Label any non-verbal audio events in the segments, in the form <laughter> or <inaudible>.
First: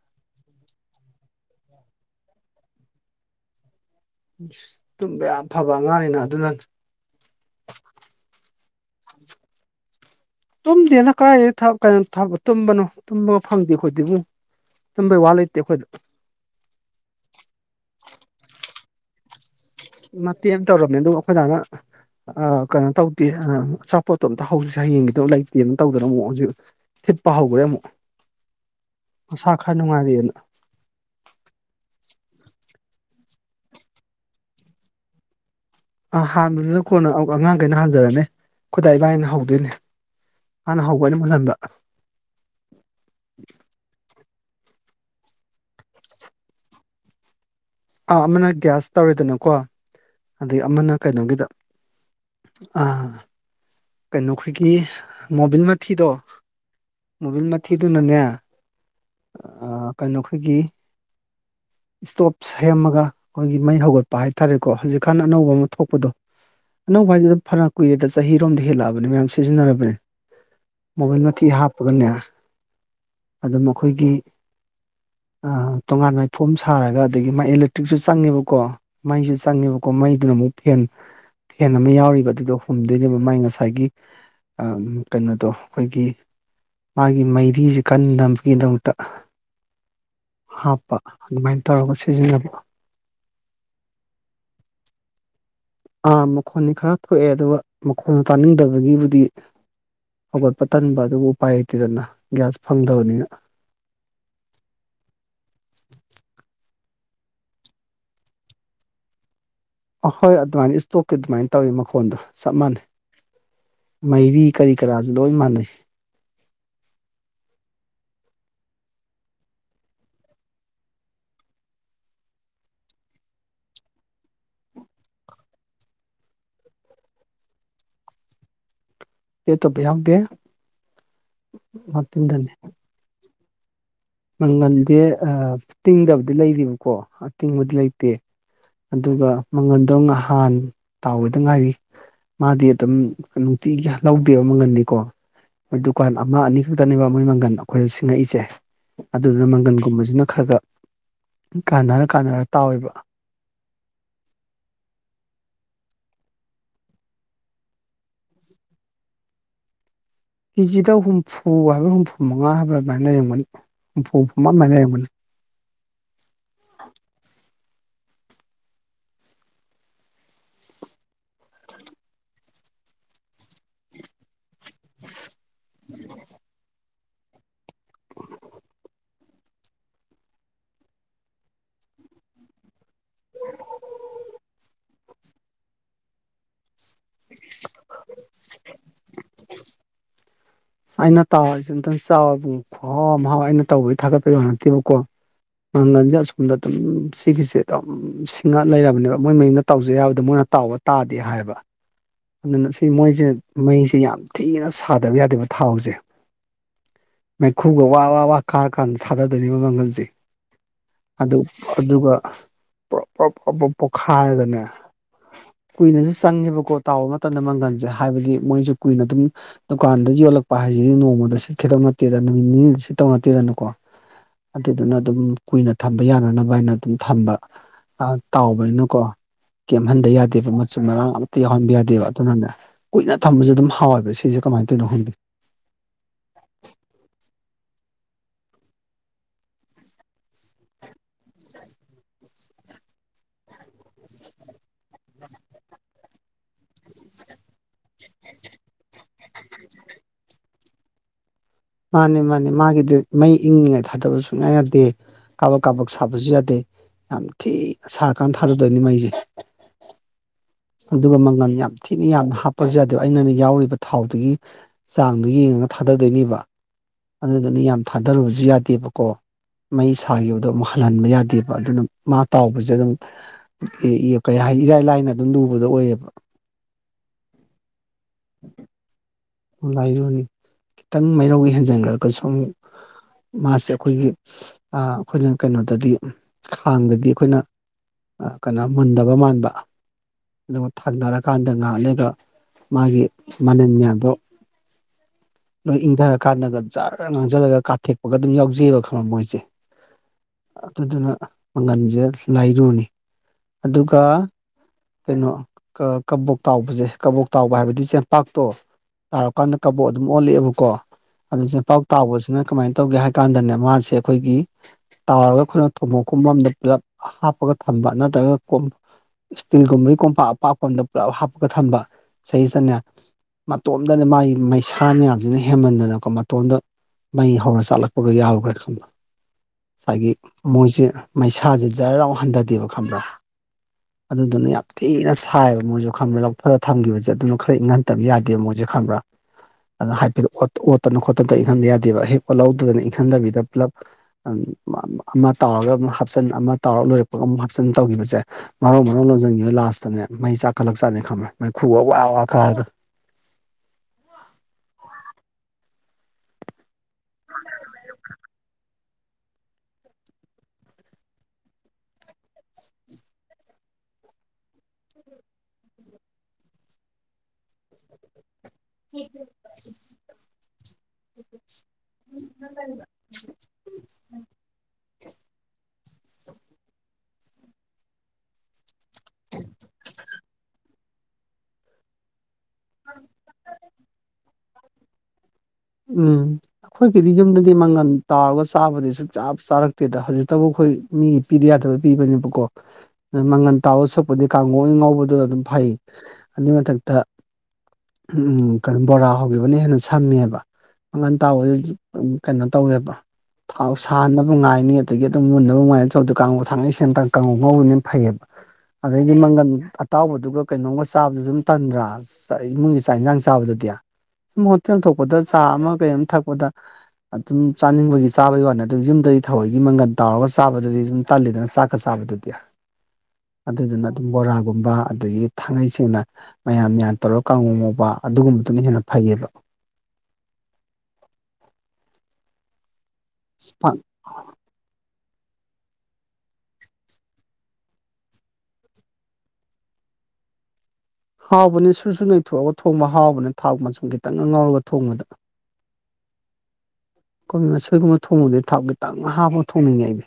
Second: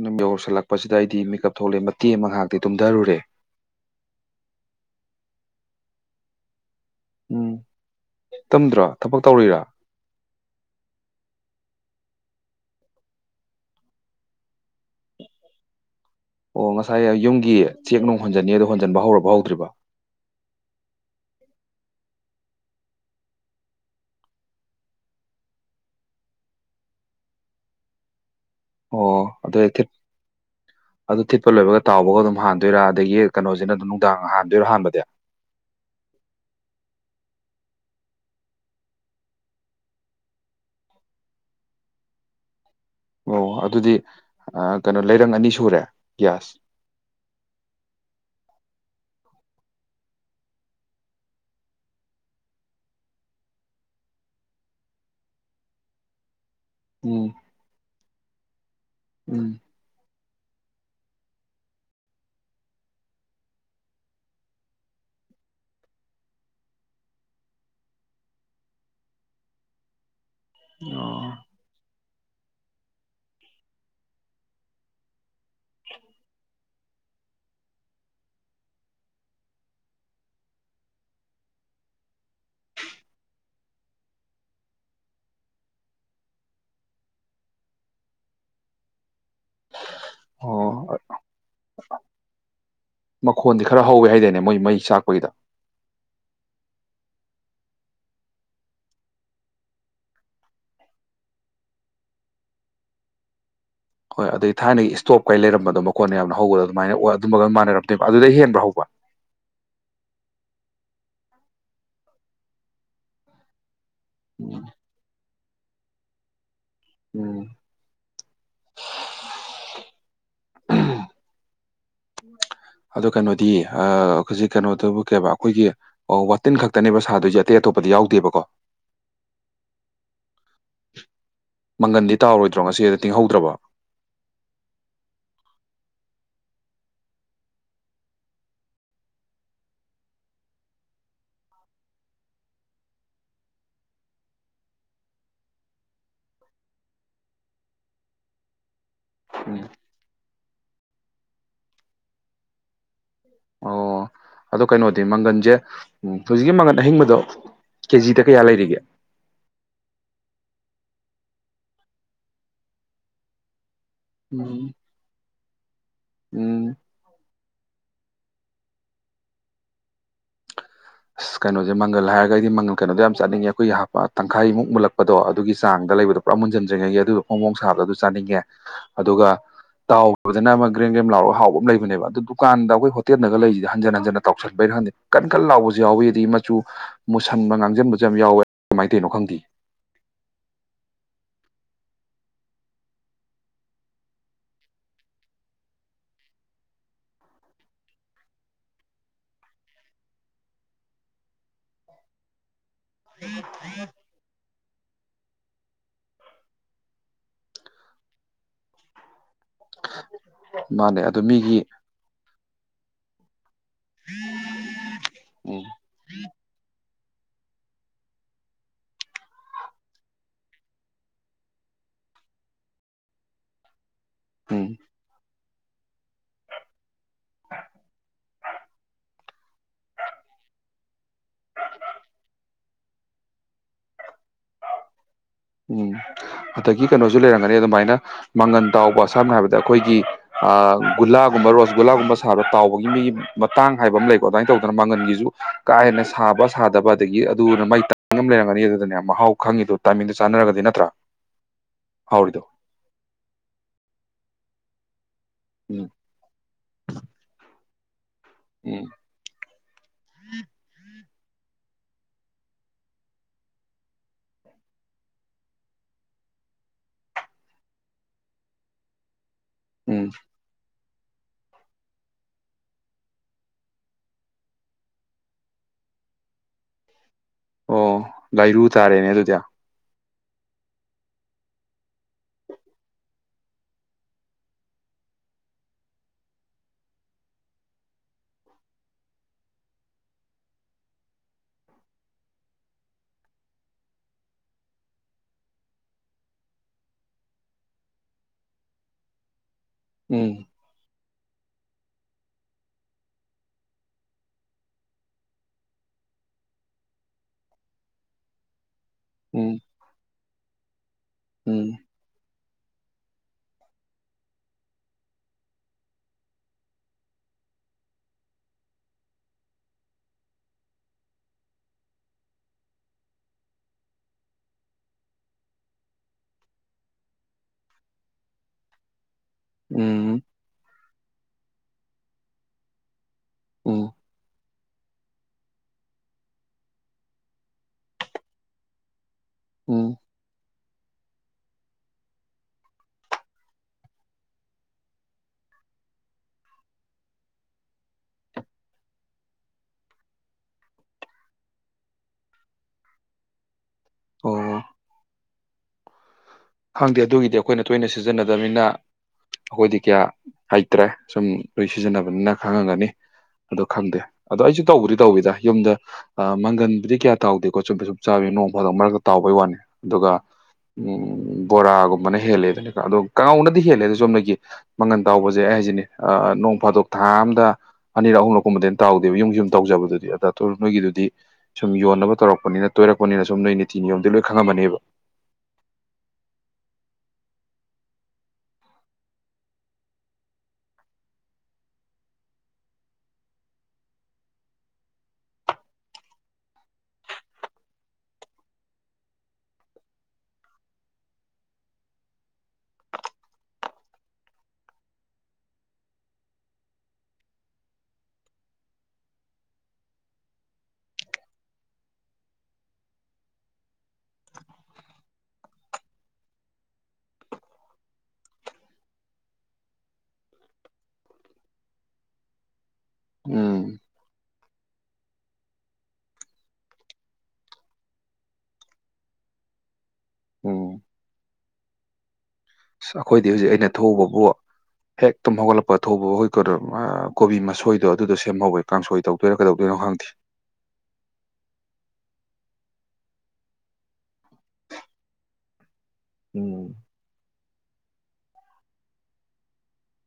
ꯑꯗꯨꯝ ꯌꯧꯁꯜꯂꯛꯄꯁꯤꯗ ꯑꯩꯗꯤ ꯃꯤꯀꯞ ꯊꯣꯛꯂꯛꯑꯦ ꯃꯇꯦꯛ ꯑꯃ ꯉꯥꯏꯍꯥꯛꯇꯤ ꯇꯨꯝꯊꯔꯨꯔꯦ ꯑꯁ ꯇꯨꯝꯕ ꯌꯥꯝ ꯐꯕ ꯑꯉꯥꯡꯅꯤ ꯅ ꯑꯗꯨꯅꯅꯤ ꯎꯝ ꯇꯨꯝꯗ꯭ꯔꯣ ꯊꯕꯛ ꯇꯧꯔꯤꯔ ꯇꯨꯝꯗꯦꯗ ꯀꯔꯥꯏꯗꯩ ꯊ ꯀꯩꯅꯣ ꯊꯕ ꯇꯨꯝꯕꯅꯣ ꯇꯨꯝꯕꯒ ꯐꯪꯗꯦ ꯈꯣꯏꯗꯤ ꯕꯨꯡꯉꯣ ꯇꯨꯝꯕꯩ ꯋꯥ ꯂꯩꯇꯦ ꯑꯈꯣꯏꯗ ꯑꯣ ꯉꯁꯥꯏ ꯌꯨꯝꯒꯤ ꯆꯦꯛ ꯅꯨꯡ ꯍꯣꯟꯖꯟꯅꯦꯗꯣ ꯍꯣꯟꯖꯤꯟꯕ ꯍꯧꯔꯕꯣ ꯍꯧꯗ꯭ꯔꯤꯕꯣ ꯃꯇꯦꯡ ꯇꯧꯔꯝꯃꯦ ꯑꯗꯨꯒ ꯑꯈꯣꯏ ꯗꯥꯅ ꯑ ꯀꯅꯣ ꯇꯧꯗꯦ ꯑ ꯑꯆꯥꯄꯣꯠꯇꯣ ꯑꯝꯇ ꯍꯧꯔꯨꯆꯣ ꯍꯌꯦꯡꯒꯤꯗꯣ ꯂꯩꯇꯦꯅ ꯇꯧꯗꯅ ꯑꯃꯨꯛ ꯍꯨꯖꯤꯛ ꯊꯤꯠꯄ ꯍꯧꯒ꯭ꯔꯦ ꯑꯃꯨꯛ ꯑꯣ ꯃꯁꯥ ꯈꯔ ꯑꯗꯨꯑꯣꯏꯊꯦ ꯅꯨꯡꯉꯥꯏꯔꯦꯅ ꯑꯗꯨ ꯊꯤꯠꯄ ꯂꯣꯏꯕꯒ ꯇꯥꯎꯕꯒ ꯑꯗꯨꯝ ꯍꯥꯟꯗꯣꯏꯔꯥ ꯑꯗꯒꯤ ꯀꯅꯣꯖꯤꯅ ꯑꯗꯨꯝ ꯅꯨꯡꯗꯥꯡ ꯍꯥꯟꯗꯣꯏꯔ ꯍꯥꯟꯕꯗꯤ ꯑ ꯍꯥꯟꯕꯗꯨꯅ ꯀꯣꯟꯅ ꯑꯉꯥꯡꯒꯩꯅ ꯍꯥꯟꯖꯔꯅꯤ ꯈꯣꯗꯥ ꯏꯕꯥꯥꯏꯅꯤꯅ ꯍꯧꯗꯣꯏꯅꯤ ꯃꯥꯅ ꯍꯧꯕ ꯑꯩꯅ ꯃꯨꯜꯍꯟꯕ ꯑꯣ ꯑꯗꯨꯗꯤ ꯑ ꯀꯅꯣ ꯂꯩꯔꯪ ꯑꯅꯤ ꯁꯨꯔꯦ ꯒ꯭ꯌꯥꯁ ꯑꯥ ꯑꯃꯅ ꯒ꯭ꯌꯥꯁ ꯇꯧꯔꯦꯗꯅꯀꯣ ꯑꯗꯩ ꯑꯃꯅ ꯀꯩꯅꯣꯒꯤꯗ ꯑꯥ ꯀꯩꯅꯣ ꯈꯣꯏꯒꯤ ꯃꯣꯕꯤꯟ ꯃꯊꯤꯗꯣ ꯎꯝ ꯃꯣꯕꯤꯟ ꯃꯊꯤꯗꯨꯅꯅꯦ ꯑ ꯎꯝ ꯀꯩꯅꯣ ꯈꯣꯏꯒꯤ ꯏꯁꯇꯣꯞ ꯁꯦꯝꯃꯒ ꯈꯣꯏꯒꯤ ꯃꯩ ꯍꯧꯒꯠꯄ ꯍꯥꯏꯇꯥꯔꯦꯀꯣ ꯍꯨꯖꯤꯛꯀꯥꯟ ꯑꯅꯧꯕ ꯃ ꯊꯣꯛꯄꯗꯣ ꯑꯅꯧꯕ ꯍꯥꯏꯖꯤꯗ ꯐꯅ ꯀꯨꯏꯔꯦꯗ ꯆꯍꯤꯔꯣꯝꯗꯤ ꯍꯦꯜꯂꯛꯑꯕꯅꯤ ꯃꯌꯥꯝ ꯁꯤꯖꯤꯟꯅꯔꯕꯅꯦ ꯃꯣꯕꯤꯟ ꯑꯣ ꯃꯊꯤ ꯍꯥꯞ ꯄꯒꯅꯦ ꯑꯗꯨꯝ ꯑꯈꯣꯏꯒꯤ ꯑ ꯇꯣꯉꯥꯟꯅ ꯐꯣꯝ ꯊꯥꯔꯒ ꯑꯗꯒꯤ ꯃꯥꯥꯏ ꯑꯦꯂꯦꯛꯇ꯭ꯔꯤꯛꯆꯨ ꯆꯪꯉꯦꯕꯀꯣ ꯃꯩꯖꯨ ꯆꯪꯉꯦꯕꯀꯣ ꯃꯩꯗꯨꯅ ꯃꯨꯛ ꯐꯦꯟ ꯐꯦꯟ ꯑꯃ ꯌꯥꯎꯔꯤꯕ ꯑꯗꯨꯗꯣ ꯍꯨꯝꯗꯣꯏ ꯅꯦꯕ ꯃꯥꯏ ꯉꯁꯥꯏꯒꯤ ꯑꯥꯝ ꯀꯩꯅꯣꯗꯣ ꯈꯣꯏꯒꯤ ꯃꯥꯒꯤ ꯃꯩꯔꯤꯖꯤ ꯀꯟꯅꯕꯒꯤꯗꯃꯛꯇ ꯍꯥꯞꯄ ꯑꯣ ꯑꯗꯨꯃꯥꯏꯟ ꯇꯧꯔꯒ ꯁꯤꯖꯤꯟꯅꯕ ꯃꯈꯣꯟꯗꯤ ꯈꯔ ꯍꯧꯋꯦ ꯍꯥꯏꯗꯥꯏꯅꯦ ꯃꯣꯏ ꯃꯩ ꯆꯥꯛꯄꯒꯤꯗꯣ ꯑꯥ ꯃꯈꯣꯟꯗꯤ ꯈꯔ ꯊꯣꯛꯑꯦ ꯑꯗꯨꯒ ꯃꯈꯣꯟ ꯇꯥꯅꯤꯡꯗꯕꯒꯤꯕꯨꯗꯤ ꯍꯧꯒꯠꯄ ꯇꯟꯕ ꯑꯗꯨꯕꯨ ꯎꯄꯥꯏ ꯂꯩꯇꯦꯗꯅ ꯒ꯭ꯌꯥꯁ ꯐꯪꯗꯕꯅꯤꯅ ꯍꯣꯏ ꯑꯗꯩ ꯊꯥꯏꯅꯒꯤ ꯏꯁꯇꯣꯞ ꯀꯩ ꯂꯩꯔꯝꯕꯗꯣ ꯃꯈꯣꯟꯅ ꯌꯥꯝꯅ ꯍꯧꯕꯗꯣ ꯑꯗꯨꯃꯥꯏꯅ ꯑꯣꯏ ꯑꯗꯨꯝꯕꯒ ꯃꯥꯟꯅꯔꯝꯅꯦꯕ ꯑꯗꯨꯗꯩ ꯍꯦꯟꯕ꯭ꯔꯣ ꯍꯧꯕ ꯑꯍꯣꯏ ꯑꯗꯨꯃꯥꯏꯅ ꯏꯁꯇꯣꯛꯀꯤ ꯗꯨꯃꯥꯏꯅ ꯇꯧꯋꯤ ꯃꯈꯣꯟꯗꯣ ꯆꯞ ꯃꯥꯟꯅꯩ ꯃꯩꯔꯤ ꯀꯔꯤ ꯎꯝ ꯀꯔꯤ ꯇꯦꯔꯥꯖꯨ ꯂꯣꯏ ꯃꯥꯟꯅꯩ ꯎꯝ ꯑꯗꯣ ꯀꯩꯅꯣꯗꯤ ꯑꯥ ꯍꯧꯖꯤꯛ ꯀꯩꯅꯣ ꯗꯨꯕꯨ ꯀꯩꯕ ꯑꯩꯈꯣꯏꯒꯤ ꯑꯣ ꯋꯥꯇꯤꯟ ꯈꯛꯇꯅꯦꯕ ꯁꯥꯗꯣꯏꯖꯦ ꯑꯇꯩ ꯑꯇꯣꯞꯄꯗꯤ ꯌꯥꯎꯗꯦꯕꯀꯣ ꯇꯩ ꯇꯣꯞꯄ ꯌꯥꯎꯗꯦ ꯃꯪꯒꯟꯗꯤ ꯃꯇꯤꯟꯗꯅꯤ ꯇꯥꯔꯣꯏꯗ꯭ꯔꯣ ꯉꯁꯤ ꯇꯤꯡꯍꯧꯗ꯭ꯔꯕꯣ ꯃꯪꯒꯟꯖꯦ ꯑꯥ ꯇꯤꯡꯗꯕꯗꯤ ꯂꯩꯔꯤꯕꯀꯣ ꯑꯇꯤꯡꯕꯗꯤ ꯂꯩꯇꯦ ꯑꯗꯨꯒ ꯃꯪꯒꯟꯗꯣ ꯉꯥꯍꯥꯟ ꯇꯥꯎꯒꯤꯗ ꯉꯥꯏꯔꯤ ꯃꯥꯗꯤ ꯑꯗꯨꯝ ꯅꯨꯡꯇꯤꯒꯤ ꯂꯧꯗꯦꯕ ꯃꯪꯒꯟꯗꯤꯀꯣ ꯗꯨꯀꯥꯟ ꯑꯃ ꯑꯅꯤ ꯈꯛꯇꯅꯦꯕ ꯃꯣꯏ ꯃꯪꯒꯟ ꯑꯈꯣꯏꯗ ꯁꯤꯡꯉꯛꯏꯖꯦ ꯑꯗꯨꯗꯨꯅ ꯎꯝ. ꯃꯪꯒꯟꯒꯨꯝꯕꯖꯤꯅ ꯈꯔꯒ ꯀꯥꯟꯅꯔ ꯀꯥꯟꯅꯔ ꯇꯥꯎꯋꯦꯕ ꯑꯣ ꯑꯗꯣ ꯀꯩꯅꯣꯗꯤ ꯃꯪꯒꯟꯖꯦ ꯎꯝ ꯍꯧꯖꯤꯛꯀꯤ ꯃꯪꯒꯟ ꯑꯍꯤꯡꯕꯗꯣ ꯀꯦꯖꯤꯗ ꯀꯌꯥ ꯂꯩꯔꯤꯒꯦ ꯀꯦꯖꯤꯗ ꯍꯨꯝꯐꯨ ꯍꯥꯏꯕ꯭ꯔ ꯍꯨꯝꯐꯨ ꯃꯉꯥ ꯍꯥꯏꯕ꯭ꯔ ꯗꯩꯃꯥꯏ ꯂꯩꯔꯝꯒꯅꯤ ꯍꯨꯝꯐꯨ ꯍꯨꯝꯐꯨꯃꯉꯥ ꯎꯝ ꯃꯥꯏ ꯂꯩꯔꯝꯒꯅꯤ ꯎꯝ <inaudible> ꯑꯁ ꯀꯩꯅꯣꯖꯦ ꯃꯪꯒꯜ ꯍꯥꯏꯔꯒ ꯑꯩꯗꯤ ꯃꯅꯣ ꯀꯩꯅꯣꯗꯣ ꯌꯥꯝ ꯆꯥꯅꯤꯡꯉꯦ ꯑꯩꯈꯣꯏꯒꯤ ꯍꯥꯞꯄ ꯇꯪꯈꯥꯏꯃꯨꯛ ꯃꯨꯜꯂꯛꯄꯗꯣ ꯑꯗꯨꯒꯤ ꯆꯥꯡꯗ ꯂꯩꯕꯗꯣ ꯄꯨꯔꯥ ꯃꯨꯟꯖꯟꯗ꯭ꯔꯤꯉꯩꯒꯤ ꯑꯗꯨ ꯐꯣꯡ ꯐꯣꯡ ꯁꯥꯕꯗꯣ ꯑꯗꯨ ꯆꯥꯅꯤꯡꯉꯦ ꯑꯗꯨꯒ ꯇꯥꯎꯕꯗꯅ ꯑꯃ ꯒ꯭ꯔꯦꯝ ꯒꯦꯝ ꯂꯥꯎꯔꯒ ꯍꯥꯎꯕ ꯑꯝ ꯂꯩꯕꯅꯦꯕ ꯑꯗꯨ ꯗꯨꯀꯥꯟꯗ ꯑꯩꯈꯣꯏ ꯍꯣꯇꯦꯜꯗꯒ ꯂꯩꯖꯤꯗꯤ ꯍꯟꯖꯟ ꯍꯟꯖꯟꯅ ꯇꯥꯎꯁꯟꯕꯩꯔ ꯈꯪꯗꯦ ꯀꯟ ꯀꯟ ꯂꯥꯎꯕꯖꯨ ꯌꯥꯎꯋꯤ ꯑꯗꯩ ꯃꯆꯨ ꯃꯨꯁꯟꯕ ꯉꯥꯡꯖꯟꯕꯖꯨ ꯌꯥꯝ ꯌꯥꯎꯋꯦ ꯀꯃꯥꯏ ꯇꯣꯏꯅꯣ ꯈꯪꯗꯤ ꯑꯩꯅ ꯇꯥꯎꯔꯤꯖꯤ ꯑꯝꯇꯪ ꯆꯥꯎ ꯏꯕꯨ ꯈꯨꯍꯥꯎ ꯑꯃ ꯍꯥꯎꯋꯦ ꯑꯩꯅ ꯇꯧꯕꯩ ꯊꯥꯒꯠꯄꯩ ꯋꯥ ꯅꯠꯇꯦꯕꯀꯣ ꯃꯪꯒꯜꯖꯦ ꯑꯁꯣꯝꯗ ꯑꯗꯨꯝ ꯁꯤꯒꯤꯁꯦ ꯑꯗꯨꯝ ꯁꯤꯡꯉꯛ ꯂꯩꯔꯕꯅꯦꯕ ꯃꯣꯏ ꯃꯌꯨꯝꯗ ꯇꯥꯎꯖ ꯌꯥꯕꯗꯣ ꯃꯣꯏꯅ ꯇꯥꯎ ꯇꯥꯗꯦ ꯍꯥꯏꯕ ꯑꯗꯨꯅ ꯁꯤ ꯃꯣꯏꯖꯦ ꯃꯩꯖꯦ ꯌꯥꯝ ꯊꯤꯅ ꯁꯥꯗꯕ ꯌꯥꯗꯦꯕ ꯊꯥꯎꯖꯦ ꯃꯩꯈꯨꯒ ꯋꯥ ꯋꯥ ꯋꯥ ꯀꯥꯔꯀꯥꯟꯗ ꯊꯥꯗꯗꯣꯏꯅꯦꯕ ꯃꯪꯒꯜꯖꯦ ꯃꯥꯅꯦ ꯑꯗꯣ ꯑꯗꯨ ꯃꯤꯒꯤ ꯑꯗꯨꯒ ꯄ꯭ꯔꯣꯞ ꯄ꯭ꯔꯣꯞ ꯄ꯭ꯔꯣꯞ ꯄ꯭ꯔꯣꯞ ꯄ꯭ꯔꯣꯞ ꯄꯣꯛꯈꯥꯏꯔꯗꯅꯦ ꯎꯝ ꯀꯨꯏꯅꯖꯨ ꯆꯪꯉꯦꯕꯀꯣ ꯇꯥꯎꯕ ꯃꯇꯝꯗ ꯃꯪꯒꯟꯖꯦ ꯍꯥꯏꯕꯗꯤ ꯃꯣꯏꯖꯨ ꯀꯨꯏꯅ ꯑꯗꯨꯝ ꯗꯨꯀꯥꯟꯗ ꯌꯣꯜꯂꯛ ꯄꯥ ꯍꯥꯏꯖꯤꯗꯤ ꯅꯣꯡꯃꯗ ꯁꯤꯠꯈꯤꯗꯧ ꯅꯠꯇꯦꯗꯅ ꯅꯨꯃꯤꯠ ꯅꯤꯅꯤꯗ ꯁꯤꯠꯇꯧ ꯅꯠꯇꯦꯗꯅꯀꯣ ꯎꯝ ꯑꯗꯨꯗꯨꯅ ꯑꯗꯨꯝ ꯀꯨꯏꯅ ꯊꯝꯕ ꯌꯥꯅꯅꯕ ꯍꯥꯏꯅ ꯑꯗꯨꯝ ꯊꯝꯕ ꯑꯥ ꯇꯥꯎꯕꯅꯤꯅꯀꯣ ꯀꯦꯝꯍꯟꯗ ꯌꯥꯗꯦꯕ ꯃꯆꯨꯝ ꯃꯔꯥꯡ ꯑꯃꯇ ꯌꯥꯎꯍꯟꯕ ꯌꯥꯗꯦꯕ ꯑꯗꯨꯅꯅꯦ ꯀꯨꯏꯅ ꯊꯝꯃꯖꯨ ꯑꯗꯨꯝ ꯍꯥꯎꯋꯦꯕ ꯁꯤꯖꯦ ꯀꯃꯥꯏ ꯇꯣꯏꯅꯣ ꯈꯪꯗꯦ ꯎꯝ ꯑꯗꯒꯤ ꯀꯩꯅꯣꯖꯨ ꯂꯩꯔꯝꯒꯅꯤ ꯑꯗꯨꯃꯥꯏꯅ ꯃꯪꯒꯟ ꯇꯥꯎꯕ ꯁꯝꯅ ꯍꯥꯏꯕꯗ ꯑꯩꯈꯣꯏꯒꯤ ꯑꯥ ꯒꯨꯂꯥꯒꯨꯝꯕ ꯔꯣꯁ ꯒꯨꯂꯥꯒꯨꯝꯕ ꯁꯥꯕ ꯇꯥꯎꯕꯒꯤ ꯃꯤꯒꯤ ꯃꯇꯥꯡ ꯍꯥꯏꯕ ꯑꯝ ꯂꯩꯀꯣ ꯑꯗꯨꯃꯥꯏ ꯇꯧꯗꯅ ꯃꯪꯒꯟꯒꯤꯖꯨ ꯀꯥ ꯍꯦꯟꯅ ꯁꯥꯕ ꯁꯥꯗꯕ ꯑꯗꯒꯤ ꯑꯗꯨꯅ ꯃꯩ ꯇꯥ ꯑꯝ ꯂꯩꯔꯝꯒꯅꯤ ꯑꯗꯨꯗꯅꯦ ꯃꯍꯥꯎ ꯈꯪꯉꯤꯗꯣ ꯇꯥꯏꯃꯤꯡ ꯆꯥꯟꯅꯔꯒꯗꯤ ꯅꯠꯇ꯭ꯔꯥ ꯃꯥꯅꯦ ꯍꯥꯎꯔꯤꯗꯣ ꯃꯥꯅꯦ ꯃꯥꯒꯤꯗꯤ ꯃꯩ ꯏꯪꯉꯤꯉꯥꯏ ꯊꯥꯗꯕ ꯁꯨꯡꯌꯥ ꯌꯥꯗꯦ ꯀꯥꯕꯛ ꯎꯝ ꯀꯥꯕꯛ ꯁꯥꯕꯖꯨ ꯌꯥꯗꯦ ꯌꯥꯝ ꯊꯤꯅ ꯁꯥꯔꯀꯥꯟ ꯊꯥꯗꯗꯣꯏꯅꯤ ꯎꯝ ꯃꯩꯖꯦ ꯑꯗꯨꯒ ꯃꯪꯒꯟ ꯌꯥꯝ ꯊꯤꯅ ꯌꯥꯝꯅ ꯍꯥꯞꯄꯖꯨ ꯌꯥꯗꯦꯕ ꯑꯩꯅꯅꯦ ꯌꯥꯎꯔꯤꯕ ꯊꯥꯎꯗꯨꯒꯤ ꯆꯥꯡꯗꯣ ꯌꯦꯡꯉꯒ ꯊꯥꯗꯗꯣꯏꯅꯦꯕ ꯑꯗꯨꯗꯨꯅ ꯌꯥꯝ ꯊꯥꯗꯔꯨꯕꯖꯨ ꯌꯥꯗꯦꯕꯀꯣ ꯃꯩ ꯎꯝ ꯁꯥꯒꯤꯕꯗꯣ ꯑꯃꯨ ꯍꯜꯍꯟꯕ ꯌꯥꯗꯦꯕ ꯑꯗꯨꯅ ꯃꯥ ꯇꯥꯎꯕꯖꯦ ꯑꯗꯨꯝ ꯀꯩ ꯍꯥꯏꯅꯤ ꯏꯔꯥꯏ ꯂꯥꯏꯅ ꯗꯨꯝ ꯂꯨꯕꯗꯣ ꯑꯣꯏꯌꯦꯕ ꯑꯣ ꯂꯥꯏꯔꯨ ꯇꯥꯔꯦꯅꯦ ꯑꯗꯨꯗꯤ ꯂꯥꯏꯔꯨꯅꯤ ꯈꯤꯇꯪ ꯃꯩꯔꯧ ꯍꯦꯟꯖꯟꯒ꯭ꯔꯒꯁꯨꯝ ꯃꯥꯁꯦ ꯑꯩꯈꯣꯏꯒꯤ ꯑꯥ ꯑꯩꯈꯣꯏꯅ ꯀꯩꯅꯣꯗꯗꯤ ꯈꯥꯡꯗꯗꯤ ꯑꯩꯈꯣꯏꯅ ꯑ ꯀꯅꯥ ꯃꯨꯟꯗꯕ ꯃꯥꯟꯕ ꯑꯗꯨꯒ ꯊꯥꯡꯅꯔꯀꯥꯟꯗ ꯉꯥꯜꯂꯒ ꯃꯥꯒꯤ ꯃꯅꯤꯟ ꯃꯌꯥꯝꯗꯣ ꯂꯣꯏ ꯏꯪꯊꯔ ꯀꯥꯟꯗꯒꯥ ꯖꯔꯒ ꯉꯥꯡꯁꯤꯜꯂꯒ ꯀꯥꯊꯦꯛꯄꯒ ꯑꯗꯨꯝ ꯌꯥꯎꯖꯩꯑꯕ ꯈꯪꯕ ꯃꯣꯏꯁꯦ ꯎꯝ ꯑꯗꯨꯗꯨꯅ ꯃꯪꯒꯟꯁꯦ ꯂꯥꯏꯔꯨꯅꯤ ꯑꯗꯨꯒ ꯀꯩꯅꯣ ꯑ ꯀꯕꯣꯛ ꯇꯥꯎꯕꯁꯦ ꯀꯕꯣꯛ ꯇꯥꯎꯕ ꯍꯥꯏꯕꯗꯤ ꯆꯦꯝꯄꯥꯛꯇꯣ ꯇꯥꯎꯔꯀꯥꯟꯗ ꯎꯝ ꯀꯕꯣꯛ ꯑꯗꯨꯝ ꯑꯣꯜꯂꯛꯑꯦꯕꯀꯣ ꯑꯗꯨ ꯎꯝ ꯆꯦꯝꯄꯥꯎ ꯇꯥꯎꯕꯁꯤꯅ ꯀꯃꯥꯏꯅ ꯇꯧꯒꯦ ꯍꯥꯏ ꯀꯥꯟꯗꯅꯦ ꯃꯥꯁꯦ ꯑꯩꯈꯣꯏꯒꯤ ꯇꯥꯎꯔꯒ ꯑꯩꯈꯣꯏꯅ ꯊꯨꯃꯣꯛ ꯀꯨꯝꯕ ꯑꯝꯗ ꯄꯨꯜꯂꯞ ꯍꯥꯞꯄꯒ ꯊꯝꯕ ꯅꯠꯇ꯭ꯔꯒ ꯀꯣꯝ ꯏꯜꯇꯤꯜꯒꯨꯝꯕꯒꯤ ꯀꯣꯝꯄꯥꯛ ꯑꯄꯥꯛꯄ ꯑꯝꯗ ꯄꯨꯂꯞ ꯍꯥꯞꯄꯒ ꯊꯝꯕ ꯆꯍꯤꯁꯤꯅꯦ ꯃꯇꯣꯝꯗꯅ ꯃꯥꯒꯤ ꯃꯩꯁꯥ ꯃꯌꯥꯝꯁꯤꯅ ꯍꯦꯃꯟꯗꯅꯀꯣ ꯃꯇꯣꯝꯗ ꯃꯩ ꯍꯧꯔ ꯆꯥꯛꯠꯂꯛꯄꯒ ꯌꯥꯎꯈ꯭ꯔꯦ ꯈꯪꯕ ꯉꯁꯥꯏꯒꯤ ꯎꯝ ꯃꯣꯏꯁꯦ ꯃꯩꯁꯥꯁꯦ ꯖꯔ ꯂꯥꯎ ꯍꯟꯗꯗꯦꯕ ꯈꯪꯕ꯭ꯔꯥ ꯎꯝ ꯑꯗꯨꯗꯨꯅ ꯌꯥꯝ ꯊꯤꯅ ꯁꯥꯏꯑꯦꯕ ꯃꯣꯏꯁꯨ ꯈꯪꯕ꯭ꯔꯥ ꯂꯧꯊꯔ ꯊꯝꯒꯤꯕꯁꯦ ꯑꯗꯨꯅ ꯈꯔ ꯏꯪꯍꯟꯗꯕ ꯌꯥꯗꯦꯕ ꯃꯣꯏꯁꯦ ꯈꯪꯕ꯭ꯔꯥ ꯑꯗ ꯎꯝ ꯍꯥꯏꯐꯦꯠ ꯑꯣꯠꯇ ꯑꯣꯠꯇꯅ ꯈꯣꯠꯇꯇ ꯏꯪꯍꯟꯗ ꯌꯥꯗꯦꯕ ꯑꯍꯦꯛꯄ ꯂꯧꯗꯗꯅ ꯏꯪꯈꯟꯗꯕꯤꯗ ꯄꯨꯂꯞ ꯑꯃ ꯇꯥꯎꯔꯒ ꯃꯨꯛ ꯍꯥꯞꯆꯟ ꯑꯃ ꯇꯥꯎꯔꯒ ꯂꯣꯏꯔꯛꯄꯒ ꯑꯃꯨꯛ ꯍꯥꯞꯆꯤꯟ ꯇꯧꯈꯤꯕꯁꯦ ꯃꯍꯥꯎ ꯂꯣꯟ ꯂꯣꯟꯁꯟꯈꯤꯕ ꯂꯥꯁꯇꯅꯦ ꯃꯩ ꯆꯥꯛꯈꯠꯂꯛ ꯖꯥꯠꯅꯦ ꯈꯪꯕ ꯃꯩꯈꯨ ꯋꯥ ꯋꯥ ꯋꯥ ꯀꯥꯔꯒ ꯑꯣ ꯈꯪꯗꯦ ꯑꯗꯨꯒꯤꯗꯤ ꯑꯩꯈꯣꯏꯅ ꯇꯣꯏꯅ ꯁꯤꯖꯤꯟꯅꯗꯕꯅꯤꯅ ꯑꯩꯈꯣꯏꯗꯤ ꯀꯌꯥ ꯍꯩꯇ꯭ꯔꯦ ꯁꯨꯝ ꯂꯣꯏ ꯁꯤꯖꯤꯟꯅꯕꯅꯤꯅ ꯈꯪꯉꯝꯒꯅꯤ ꯑꯗꯣ ꯈꯪꯗꯦ ꯑꯗꯣ ꯑꯩꯁꯨ ꯇꯧꯕꯗꯤ ꯇꯧꯋꯤꯗ ꯌꯨꯝꯗ ꯃꯪꯒꯟꯕꯨꯗꯤ ꯀꯌꯥ ꯇꯥꯎꯗꯦꯀꯣ ꯆꯨꯝꯕ ꯁꯨꯝ ꯆꯥꯕꯤ ꯅꯣꯡ ꯐꯥꯗꯣꯛ ꯃꯔꯛꯇ ꯇꯥꯎꯕꯩ ꯋꯥꯅꯤ ꯑꯗꯨꯒ ꯎꯝ ꯕꯣꯔꯥꯒꯨꯝꯕꯅ ꯍꯦꯜꯂꯦꯗꯅꯤꯀꯣ ꯑꯗꯣ ꯀꯥꯎꯅꯗꯤ ꯍꯦꯜꯂꯦꯗꯣ ꯆꯨꯝꯅꯒꯤ ꯃꯪꯒꯟ ꯇꯥꯎꯕꯁꯦ ꯑꯩ ꯍꯥꯏꯁꯤꯅꯦ ꯑ ꯅꯣꯡ ꯐꯥꯗꯣꯛ ꯊꯥ ꯑꯝꯗ ꯑꯅꯤꯔꯛ ꯑꯍꯨꯝꯂꯛꯀꯨꯝꯕꯗꯩꯅ ꯇꯥꯎꯗꯦꯕ ꯌꯨꯝ ꯁꯨꯝ ꯇꯧꯖꯕꯗꯨꯗꯤ ꯑꯗ ꯅꯣꯏꯒꯤꯗꯨꯗꯤ ꯁꯨꯝ ꯌꯣꯟꯅꯕ ꯇꯧꯔꯛꯄ ꯄꯅꯤꯅ ꯇꯣꯏꯔꯛꯄꯅꯤꯅ ꯁꯣꯝꯗꯩ ꯅꯤꯇꯤꯅꯤꯌꯣꯝꯗꯤ ꯂꯣꯏ ꯈꯉꯂꯝꯃꯅꯦꯕ ꯎꯝ ꯑꯩꯈꯣꯏꯒꯤꯗꯤ ꯌꯨꯝꯗꯗꯤ ꯃꯪꯒꯟ ꯇꯥꯎꯔꯒ ꯆꯥꯕꯗꯤ ꯁꯨꯡ ꯆꯥꯕꯨ ꯆꯥꯔꯛꯇꯦꯗ ꯍꯧꯖꯤꯛꯇꯕꯨ ꯑꯩꯈꯣꯏ ꯃꯤꯒꯤ ꯄꯤꯗ ꯌꯥꯗꯕꯩ ꯄꯤꯕꯅꯦꯕꯀꯣ ꯃꯪꯒꯟ ꯇꯥꯎꯔ ꯁꯛꯄꯨꯗꯤ ꯀꯥꯡꯒꯧ ꯑꯣꯏꯅ ꯉꯥꯎꯕꯗꯨꯅ ꯑꯗꯨꯝ ꯐꯩ ꯑꯗꯨꯏ ꯃꯊꯛꯇ ꯎꯎꯝ ꯀꯩꯟ ꯕꯣꯔꯥ ꯍꯧꯈꯤꯕꯅ ꯍꯦꯟꯅ ꯁꯝꯃꯦꯕ ꯃꯪꯒꯟ ꯇꯥꯎꯕꯖꯤꯞ ꯀꯩꯅꯣ ꯇꯧꯋꯦꯕ ꯊꯥꯎ ꯁꯥꯍꯟꯕ ꯃꯨꯛ ꯉꯥꯏꯅꯤ ꯑꯗꯒꯤ ꯑꯗꯨꯝ ꯃꯨꯟꯅꯕ ꯉꯥꯏꯅꯤ ꯇꯧꯗ ꯀꯥꯡꯕꯨ ꯊꯥꯡꯉꯩ ꯁꯦꯡꯇ ꯀꯥꯡꯉꯧ ꯉꯧꯕꯅ ꯍꯦꯟ ꯐꯩꯌꯦꯕ ꯑꯗꯒꯤ ꯃꯪꯒꯟ ꯑꯇꯥꯎꯕꯗꯨꯒ ꯀꯩꯅꯣꯝꯒ ꯆꯥꯕꯗꯨꯁꯨ ꯑꯗꯨꯝ ꯇꯟꯗ꯭ꯔꯥ ꯑ ꯏꯃꯨꯡꯒꯤ ꯆꯥꯛ ꯌꯦꯟꯁꯥꯡ ꯆꯥꯕꯗꯗꯤ ꯁꯨꯝ ꯍꯣꯇꯦꯜ ꯊꯣꯛꯄꯗ ꯆꯥ ꯑꯃ ꯀꯩ ꯑꯃ ꯊꯛꯄꯗ ꯑꯗꯨꯝ ꯆꯥꯅꯤꯡꯕꯒꯤ ꯆꯥꯕꯩ ꯋꯥꯅꯤ ꯑꯗꯨ ꯌꯨꯝꯗꯗꯤ ꯊꯋꯣꯏꯒꯤ ꯃꯪꯒꯜ ꯇꯥꯎꯔꯒ ꯆꯥꯕꯗꯨꯗꯤ ꯑꯗꯨꯝ ꯇꯜꯂꯤꯗꯅ ꯆꯥꯛꯀ ꯆꯥꯕꯗꯨꯗꯤ ꯎꯝ ꯑꯗꯨꯗꯨꯅ ꯑꯗꯨꯝ ꯕꯣꯔꯥꯒꯨꯝꯕ ꯑꯗꯒꯤ ꯊꯥꯡꯉꯩꯁꯤꯡꯅ ꯃꯌꯥꯟ ꯃꯌꯥꯟ ꯇꯧꯔꯒ ꯀꯥꯡꯉꯧ ꯉꯧꯕ ꯑꯗꯨꯒꯨꯝꯕꯗꯨꯅ ꯍꯦꯟꯅ ꯐꯩꯌꯦꯕ ꯎꯝ ꯑꯁ ꯑꯩꯈꯣꯏꯗꯤ ꯍꯧꯖꯤꯛ ꯑꯩꯅ ꯊꯣꯛꯎꯕꯕꯨ ꯍꯦꯛ ꯇꯨꯝ ꯍꯧꯒꯠꯂꯛꯄ ꯑ ꯊꯣꯛꯎꯕꯕꯨ ꯑꯩꯈꯣꯏꯀ ꯀꯣꯕꯤ ꯃꯁꯣꯏꯗꯣ ꯑꯗꯨꯗꯣ ꯁꯦꯝꯍꯧꯋꯦ ꯀꯥꯡꯁꯣꯏ ꯇꯧꯗꯣꯏꯔꯥ ꯀꯩꯗꯧꯗꯣꯏꯅꯣ ꯈꯪꯗꯦ ꯍꯥꯎꯕꯅꯦ ꯁꯨꯔ ꯁꯨꯔ ꯅꯩꯊꯣꯛꯑꯒ ꯊꯣꯡꯕ ꯍꯥꯎꯕꯅꯦ ꯊꯥꯎ ꯃꯆꯨꯝ ꯈꯤꯇꯪꯒ ꯉꯥꯎꯔꯒ ꯊꯣꯡꯕꯗ ꯎꯝ ꯀꯣꯕꯤ ꯃꯁꯣꯏꯒꯨꯝꯕ ꯊꯣꯡꯕꯗꯤ ꯊꯥꯎꯀꯤꯇꯡ ꯍꯥꯞꯄꯒ ꯊꯣꯡꯅꯤꯡꯉꯦ ꯑꯩꯗꯤ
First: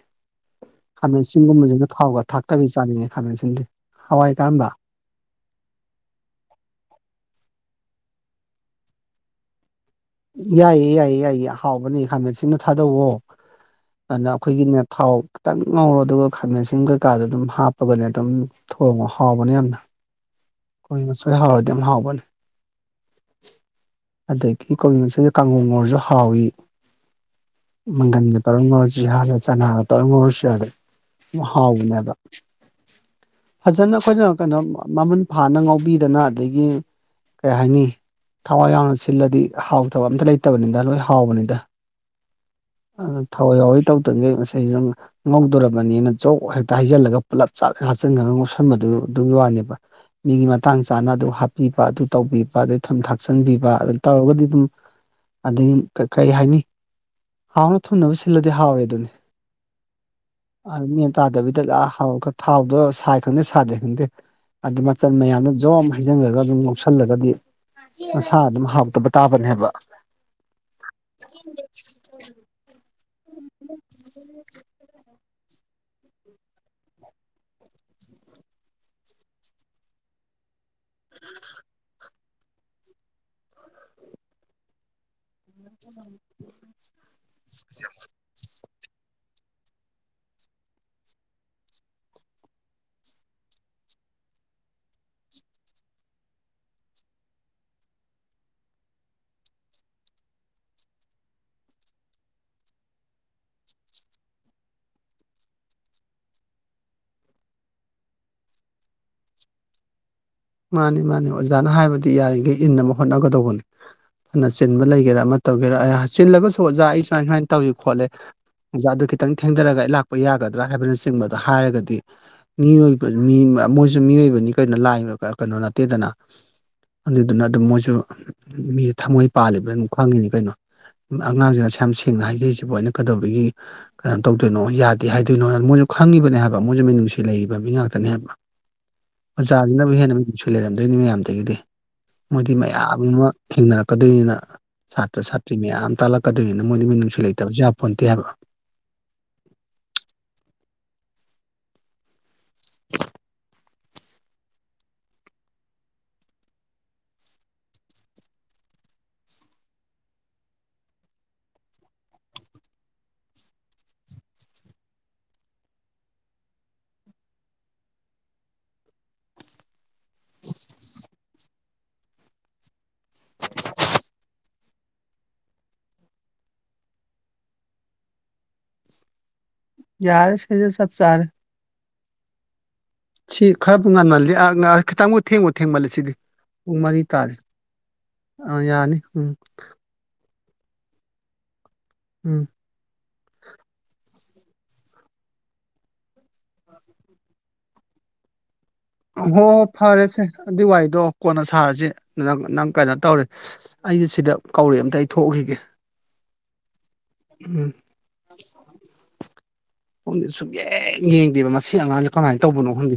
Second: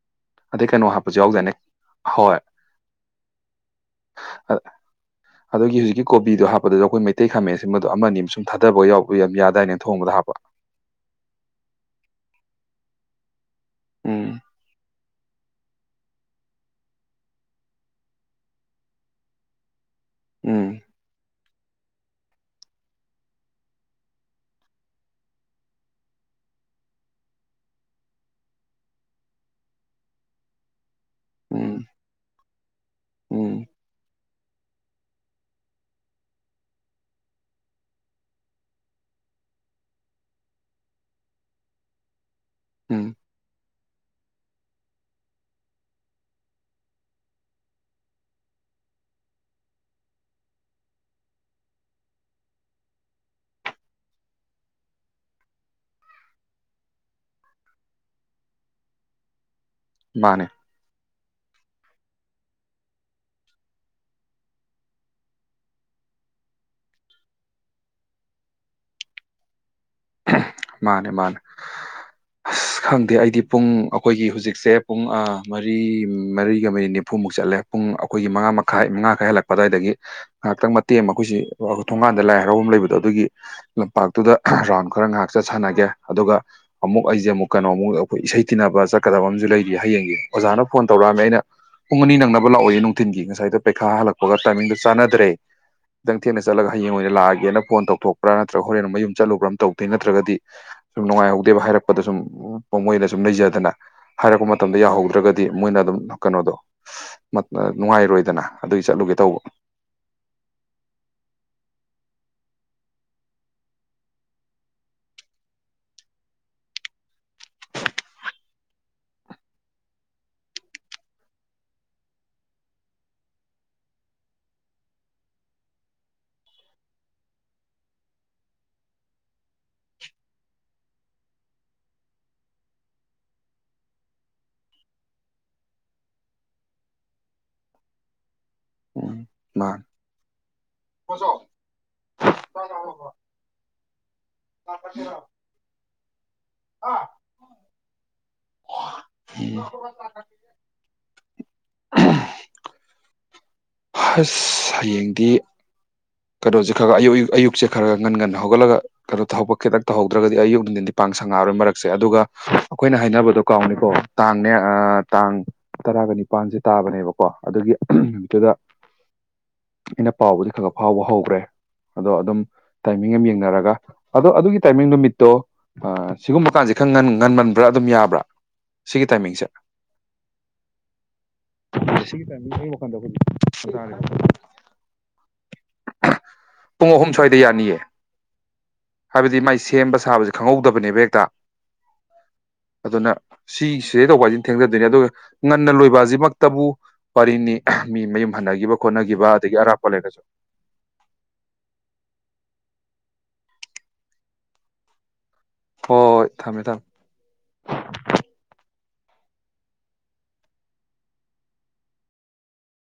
ꯑꯗꯩ ꯀꯩꯅꯣ ꯍꯥꯞꯄꯁꯨ ꯈꯥꯃꯦꯟ ꯌꯥꯎꯗꯥꯏꯅꯦ ꯑꯁꯤꯟꯒꯨꯝꯕꯁꯤꯅ ꯊꯥꯎꯒ ꯍꯣꯏ ꯊꯥꯛꯇꯕꯤ ꯆꯥꯅꯤꯡꯉꯦ ꯈꯥꯃꯦꯟ ꯑꯁꯤꯗꯤ ꯍꯋꯥꯏ ꯀꯔꯝꯕ ꯑꯗꯒꯤ ꯍꯧꯖꯤꯛꯀꯤ ꯀꯣꯕꯤꯗꯣ ꯍꯥꯞꯄꯗ ꯑꯩꯈꯣꯏ ꯃꯩꯇꯩ ꯈꯥꯃꯦꯟꯑꯁꯤꯃꯟꯕꯗꯣ ꯑꯃꯑꯅꯤ ꯁꯨꯝ ꯊꯥꯗꯕ ꯌꯥꯎꯕꯣꯏ ꯌꯥꯗꯥꯏꯅꯦ ꯊꯣꯡꯕꯗ ꯍꯥꯞ ꯌꯥꯏꯌꯦ ꯌꯥꯏꯌꯦ ꯌꯥꯏꯌꯦ ꯍꯥꯎꯕꯅꯦ ꯈꯥꯃꯦꯟ ꯑꯁꯤꯟꯕ ꯊꯥꯗꯧꯋꯣ ꯑꯅꯥ ꯎꯝ ꯑꯈꯣꯏꯒꯤꯅꯦ ꯊꯥꯎ ꯈꯤꯇꯪ ꯉꯧꯔꯣ ꯑꯗꯨꯒ ꯈꯥꯃꯦꯟꯑꯁꯤꯟꯕ ꯀꯩꯀꯥꯗꯣ ꯑꯗꯨꯝ ꯍꯥꯞꯄꯒꯅꯦ ꯑꯗꯨꯝ ꯊꯣꯡꯉꯣ ꯍꯥꯎꯕꯅꯦ ꯌꯥꯝꯅ ꯎꯝ ꯀꯣꯕꯤ ꯃꯩꯁꯣꯏ ꯍꯥꯎꯔꯗꯤ ꯌꯥꯝ ꯍꯥꯎꯕꯅꯦ ꯑꯗꯒꯤ ꯀꯣꯕꯤ ꯃꯁꯣꯏ ꯀꯥꯡꯉꯧ ꯉꯧꯔꯖꯨ ꯍꯥꯎꯋꯤ ꯃꯪꯒꯟꯒ ꯇꯧꯔꯒ ꯉꯧꯔꯖꯨ ꯌꯥꯔꯦ ꯆꯅꯥꯒ ꯇꯧꯔꯒ ꯉꯧꯔꯖꯨ ꯌꯥꯔꯦ ꯎꯝ ꯍꯥꯎꯕꯅꯦꯕ ꯎꯝ ꯐꯖꯅ ꯑꯈꯣꯏꯅ ꯀꯩꯅꯣꯝ ꯃꯃꯨꯟ ꯐꯥꯅ ꯉꯥꯎꯕꯤꯗꯅ ꯑꯗꯒꯤ ꯀꯩ ꯍꯥꯏꯅꯤ ꯊꯋꯥꯏ ꯌꯥꯎꯅ ꯁꯤꯜꯂꯗꯤ ꯍꯥꯎꯇꯕ ꯑꯝꯇ ꯂꯩꯇꯕꯅꯤꯗ ꯂꯣꯏ ꯍꯥꯎꯕꯅꯤꯗ ꯎꯝ ꯑꯗꯨ ꯊꯋꯥꯏ ꯌꯥꯎꯋꯤ ꯇꯧꯗꯕꯉꯩ ꯃꯁꯩꯖꯤꯗ ꯅꯪꯅ ꯉꯧꯗꯣꯔꯕꯅꯤꯅ ꯖꯧ ꯍꯦꯛꯇ ꯍꯩꯖꯤꯜꯂꯒ ꯄꯨꯂꯞ ꯆꯥꯛ ꯍꯥꯞꯆꯤꯟꯒ꯭ꯔ ꯉꯧꯁꯟꯕꯗꯨ ꯑꯗꯨꯒꯤ ꯋꯥꯅꯦꯕ ꯃꯤꯒꯤ ꯃꯇꯥꯡ ꯆꯥꯅ ꯑꯗꯨ ꯍꯥꯞꯄꯤꯕ ꯑꯗꯨ ꯇꯧꯕꯤꯕ ꯑꯗꯩ ꯊꯨꯝ ꯊꯥꯛꯆꯟꯕꯤꯕ ꯑꯗꯨ ꯇꯧꯔꯒꯗꯤ <unintelligible> ꯑꯗꯩ ꯀ ꯀꯩꯍꯥꯏꯅꯤ ꯍꯥꯎꯅ ꯊꯨꯝꯅꯕ ꯁꯤꯜꯂꯗꯤ ꯍꯥꯎꯋꯦ ꯗꯨꯅꯤ ꯃꯥꯅꯤ ꯑꯥ ꯃꯦꯟ ꯇꯥꯗꯕꯤꯗ <unintelligible> ꯊꯥꯎꯗꯣ ꯁꯥꯏ ꯈꯪꯗꯦ ꯁꯥꯗꯦ ꯈꯪꯗꯦ ꯑꯗꯨ ꯃꯆꯜ ꯃꯌꯥꯝꯗꯣ ꯖꯣꯝ ꯍꯩꯖꯤꯟꯒ꯭ꯔꯒꯥ ꯑꯗꯨꯝ ꯉꯧꯁꯜꯂꯒꯗꯤ ꯃꯁꯥ ꯑꯗꯨꯝ ꯍꯥꯎꯇꯕ ꯇꯥꯕꯅꯦꯕ ꯃꯥꯅꯤ ꯃꯥꯅꯤ ꯑꯁ ꯈꯪꯗꯦ ꯑꯩꯗꯤ ꯄꯨꯡ ꯑꯩꯈꯣꯏꯒꯤ ꯍꯨꯖꯤꯛꯁꯦ ꯄꯨꯡ ꯑꯥ ꯃꯔꯤ ꯃꯔꯤꯒ ꯃꯤꯅꯤꯠ ꯅꯤꯐꯨꯃꯨꯛ ꯆꯠꯂꯦ ꯄꯨꯡ ꯑꯈꯣꯏꯒꯤ ꯃꯉꯥ ꯃꯈꯥꯏ ꯃꯉꯥ ꯈꯔꯥ ꯍꯦꯜꯂꯛꯄ ꯑꯗꯨꯋꯥꯏꯗꯒꯤ ꯉꯛꯇꯪ ꯃ ꯇꯦꯝ ꯑꯩꯈꯣꯏꯁꯤ ꯊꯣꯡꯒꯥꯟꯗ ꯂꯥꯏ ꯍꯔꯥꯎꯕꯝ ꯂꯩꯕꯗꯣ ꯑꯗꯨꯒꯤ ꯂꯝꯄꯥꯛꯇꯨꯗ ꯔꯥꯎꯟ ꯈꯔ ꯉꯥꯛ ꯆꯠ ꯁꯥꯟꯅꯒꯦ ꯑꯗꯨꯒ ꯑꯃꯨꯛ ꯑꯩꯖꯦ ꯑꯃꯨꯛ ꯀꯩꯅꯣꯃꯨꯛ ꯑꯈꯣꯏ ꯏꯁꯩ ꯇꯤꯟꯅꯕ ꯆꯠꯀꯗꯕ ꯑꯃꯖꯨ ꯂꯩꯔꯤ ꯍꯌꯦꯡꯒꯤ ꯑꯣꯖꯥꯅ ꯐꯣꯟ ꯇꯧꯔꯛꯑꯝꯃꯦ ꯑꯩꯅ ꯄꯨꯡ ꯑꯅꯤ ꯅꯪꯅꯕ ꯂꯥꯛꯑꯣꯌꯦ ꯅꯨꯡꯊꯤꯟꯒꯤ ꯉꯁꯥꯏꯗꯣ ꯄꯩꯈꯥ ꯍꯜꯂꯛꯄꯒ ꯇꯥꯏꯃꯤꯡꯗꯣ ꯆꯥꯟꯅꯗ꯭ꯔꯦ ꯈꯤꯇꯪ ꯊꯦꯡꯅ ꯆꯠꯂꯒ ꯍꯌꯦꯡ ꯑꯣꯏꯅ ꯂꯥꯛꯑꯒꯦꯅ ꯐꯣꯟ ꯇꯧꯊꯣꯛꯄ꯭ꯔ ꯅꯠꯇ꯭ꯔꯒ ꯍꯣꯔꯦꯟ ꯃꯌꯨꯝ ꯆꯠꯂꯨꯕ꯭ꯔ ꯑꯃ ꯇꯧꯗꯣꯏ ꯅꯤ ꯅꯠ ꯅꯠꯇ꯭ꯔꯒꯗꯤ ꯁꯨꯝ ꯅꯨꯡꯉꯥꯏꯍꯧꯗꯦꯕ ꯍꯥꯏꯔꯛꯄꯗ ꯁꯨꯝ ꯃꯣꯏꯗ ꯁꯨꯝ ꯂꯩꯖꯗꯅ ꯍꯥꯏꯔꯛꯄ ꯃꯇꯝꯗ ꯌꯥꯍꯧꯗ꯭ꯔꯒꯗꯤ ꯃꯣꯏꯅ ꯑꯗꯨꯝ ꯀꯅꯣꯗꯣ <unintelligible> ꯅꯨꯡꯉꯥꯏꯔꯣꯏꯗꯅ ꯑꯗꯨꯒꯤ ꯆꯠꯂꯨꯒꯦ ꯇꯧꯕ ꯃꯥꯅꯤ ꯃꯥꯅꯤ ꯑꯣꯖꯥꯅ ꯍꯥꯏꯕꯗꯤ ꯌꯥꯔꯤꯒꯩ ꯏꯟꯅꯕ ꯍꯣꯠꯅꯒꯗꯧꯕꯅꯤ ꯐꯅ ꯆꯤꯟꯕ ꯂꯩꯒꯦꯔꯥ ꯑꯃ ꯇꯧꯒꯦꯔꯥ <unintelligible> ꯆꯜꯂꯒꯁꯨ ꯑꯣꯖꯥ ꯑꯩ ꯁꯨꯃꯥꯏ ꯁꯨꯃꯥꯏꯅ ꯇꯧꯋꯤ ꯈꯣꯠꯂꯦ ꯑꯣꯖꯥ ꯑꯗꯨ ꯈꯤꯇꯪ ꯊꯦꯡꯗꯔꯒ ꯑꯩ ꯂꯥꯛꯄ ꯌꯥꯒꯗ꯭ꯔꯥ ꯍꯥꯏꯕꯅꯆꯤꯡꯕꯗꯣ ꯍꯥꯏꯔꯒꯗꯤ ꯃꯤꯑꯣꯏꯕ ꯃꯤ ꯃꯣꯏꯖꯨ ꯃꯤꯑꯣꯏꯕꯅꯤ ꯀꯩꯅꯣ ꯂꯥꯏ <unintelligible> ꯀꯩꯅꯣ ꯅꯠꯇꯦꯗꯅ ꯑꯗꯨꯗꯨꯅ ꯑꯗꯨꯝ ꯃꯣꯏꯖꯨ ꯃꯤ ꯊꯃꯣꯏ ꯄꯥꯜꯂꯤꯕ <unintelligible> ꯈꯪꯉꯤꯅꯤ ꯀꯩꯅꯣ ꯑꯉꯥꯡꯁꯤꯅ ꯁꯨꯌꯥꯝ ꯁꯦꯡꯅ ꯍꯥꯏꯖꯩꯁꯤꯕꯨ ꯑꯅ ꯀꯗꯧꯕꯒꯤ ꯀꯩꯅꯣ ꯇꯧꯗꯣꯏꯅꯣ ꯌꯥꯗꯦ ꯍꯥꯏꯗꯣꯏꯅꯣ ꯃꯣꯏꯖꯨ ꯈꯪꯉꯤꯕꯅꯦ ꯍꯥꯏꯕ ꯃꯣꯏꯖꯨ ꯃꯤꯅꯨꯡꯁꯤ ꯂꯩꯔꯤꯕ ꯃꯤ ꯉꯥꯛꯇꯅꯦ ꯍꯥꯏꯕ ꯎꯝ ꯃꯥꯅꯦ ꯑꯣꯖꯥꯖꯤꯅꯕꯨ ꯍꯦꯟꯅ ꯃꯤꯅꯨꯡꯁꯤ ꯂꯩꯔꯝꯗꯣꯏꯅꯤ ꯃꯌꯥꯝꯗꯒꯤ ꯃꯣꯏꯗꯤ ꯃꯌꯥꯝ ꯑꯃ ꯊꯦꯡꯅꯔꯛꯀꯗꯣꯏꯅꯤꯅ ꯁꯥꯇ꯭ꯔ ꯁꯥꯇ꯭ꯔꯤ ꯃꯌꯥꯝ ꯇꯥꯛꯂꯛ ꯀꯗꯣꯏꯅꯤꯅ ꯃꯣꯏꯗꯤ ꯃꯤꯅꯨꯡꯁꯤ ꯂꯩꯇꯕꯖꯨ ꯌꯄꯣꯟꯇꯦ ꯍꯥꯏꯕ <unintelligible> ꯍꯥꯁ ꯍꯌꯦꯡꯗꯤ ꯀꯩꯅꯣꯖꯦ ꯈꯥꯒ ꯑꯌꯨꯛ ꯑꯌꯨꯛ ꯑꯌꯨꯛꯁꯦ ꯈꯔ ꯉꯟ ꯉꯟꯅ ꯍꯧꯒꯠꯂꯒ ꯀꯅꯣ ꯊꯕꯛ ꯈꯤꯇꯪ ꯇꯧꯍꯧꯗ꯭ꯔꯒꯗꯤ ꯑꯌꯨꯛ ꯅꯨꯡꯗꯤꯟꯗꯤ ꯄꯥꯡ ꯁꯪꯉꯛꯑꯔꯣꯏ ꯃꯔꯛꯁꯦ ꯑꯗꯨꯒ ꯑꯩꯈꯣꯏꯅ ꯍꯥꯏꯅꯕꯗꯣ ꯀꯥꯎꯅꯤꯀꯣ ꯇꯥꯡꯅꯦ ꯑꯥ ꯇꯥꯡ ꯇꯔꯥꯒꯅꯤꯄꯥꯥꯟꯖꯦ ꯇꯥꯕꯅꯦꯕꯀꯣ ꯑꯗꯨꯒꯤ ꯅꯨꯃꯤꯠꯇꯨꯗ <inaudible> ꯑꯩꯅ ꯄꯥꯎꯒꯖꯦ ꯈꯥꯒꯞ ꯍꯧꯒ꯭ꯔꯦ ꯑꯗꯣ ꯑꯗꯨꯝ ꯇꯥꯏꯃꯤꯡ ꯑꯃ ꯌꯦꯡꯅꯔꯒ ꯑꯗꯣ ꯑꯗꯨꯒꯤ ꯇꯥꯏꯃꯤꯡ ꯅꯨꯃꯤꯠꯇꯣ ꯑꯥ ꯁꯤꯒꯨꯝꯕ ꯀꯥꯟꯖꯦ ꯈꯔ ꯉꯟꯃꯟꯕ꯭ꯔꯥ ꯑꯗꯨꯝ ꯌꯥꯕ꯭ꯔꯥ ꯁꯤꯒꯤ ꯇꯥꯏꯃꯤꯡꯁꯦ ꯌꯥꯔꯦ ꯁꯤꯖꯦ ꯆꯞ ꯆꯥꯔꯦ ꯁꯤꯒꯤ ꯇꯥꯏꯃꯤꯡ <unintelligible> ꯁꯤ ꯈꯔꯕꯨ ꯑꯩꯈꯣꯏ ꯉꯟꯃꯜꯂꯤ ꯑꯥ ꯉ ꯈꯤꯇꯪꯕꯨ ꯊꯦꯡꯕꯨ ꯊꯦꯡꯃꯜꯂꯤ ꯁꯤꯗꯤ ꯄꯨꯡ ꯃꯔꯤ ꯑꯍꯨꯝ ꯁ꯭ꯋꯥꯏꯗ ꯇꯥꯔꯦ ꯌꯥꯅꯤꯌꯦ ꯑꯥ ꯌꯥꯅꯤ ꯎꯝ ꯍꯥꯏꯕꯗꯤ ꯃꯥꯏ ꯁꯦꯝꯕ ꯁꯥꯕꯖꯦ ꯈꯪꯍꯧꯗꯕꯅꯦꯕ ꯍꯦꯇꯥ ꯎꯝ ꯑꯗꯨꯅ ꯁꯤ ꯁꯤꯗꯩꯗ ꯋꯥꯏꯗꯩ ꯊꯦꯡꯗꯗꯣꯏꯅꯦ ꯑꯗꯨꯒ ꯉꯟꯅ ꯂꯣꯏꯕꯥꯖꯤꯃꯛꯇꯕꯨ ꯋꯥꯔꯤꯅꯤ ꯃꯤ ꯃꯌꯨꯝ ꯍꯟꯅꯒꯤꯕ ꯈꯣꯠꯅꯒꯤꯕ ꯑꯗꯒꯤ ꯍꯣ ꯑꯔꯥꯞꯄ ꯂꯩꯔꯖꯨ ꯐꯔꯦꯁꯦ ꯑꯗꯨꯏ ꯋꯥꯔꯤꯗꯣ ꯀꯣꯟꯅ ꯁꯥꯔꯖꯤ ꯅꯝ ꯅꯪ ꯀꯩꯅꯣ ꯇꯧꯔꯦ ꯑꯩꯖꯦ ꯁꯤꯗ ꯀꯧꯔꯦ ꯑꯝꯇ ꯑꯩ ꯊꯣꯛꯎꯒꯤꯒꯦ ꯍꯣ ꯍꯣꯏ ꯊꯝꯃꯦ ꯊꯝꯃꯦ ꯎꯝ ꯄꯨꯡꯖꯨ ꯁꯨꯛꯌꯦꯡ ꯌꯦꯡꯗꯦꯕ ꯃꯁꯤ ꯑꯉꯥꯡꯖꯦ ꯀꯃꯥꯏꯅ ꯇꯧꯕꯅꯣ ꯈꯪꯗꯦ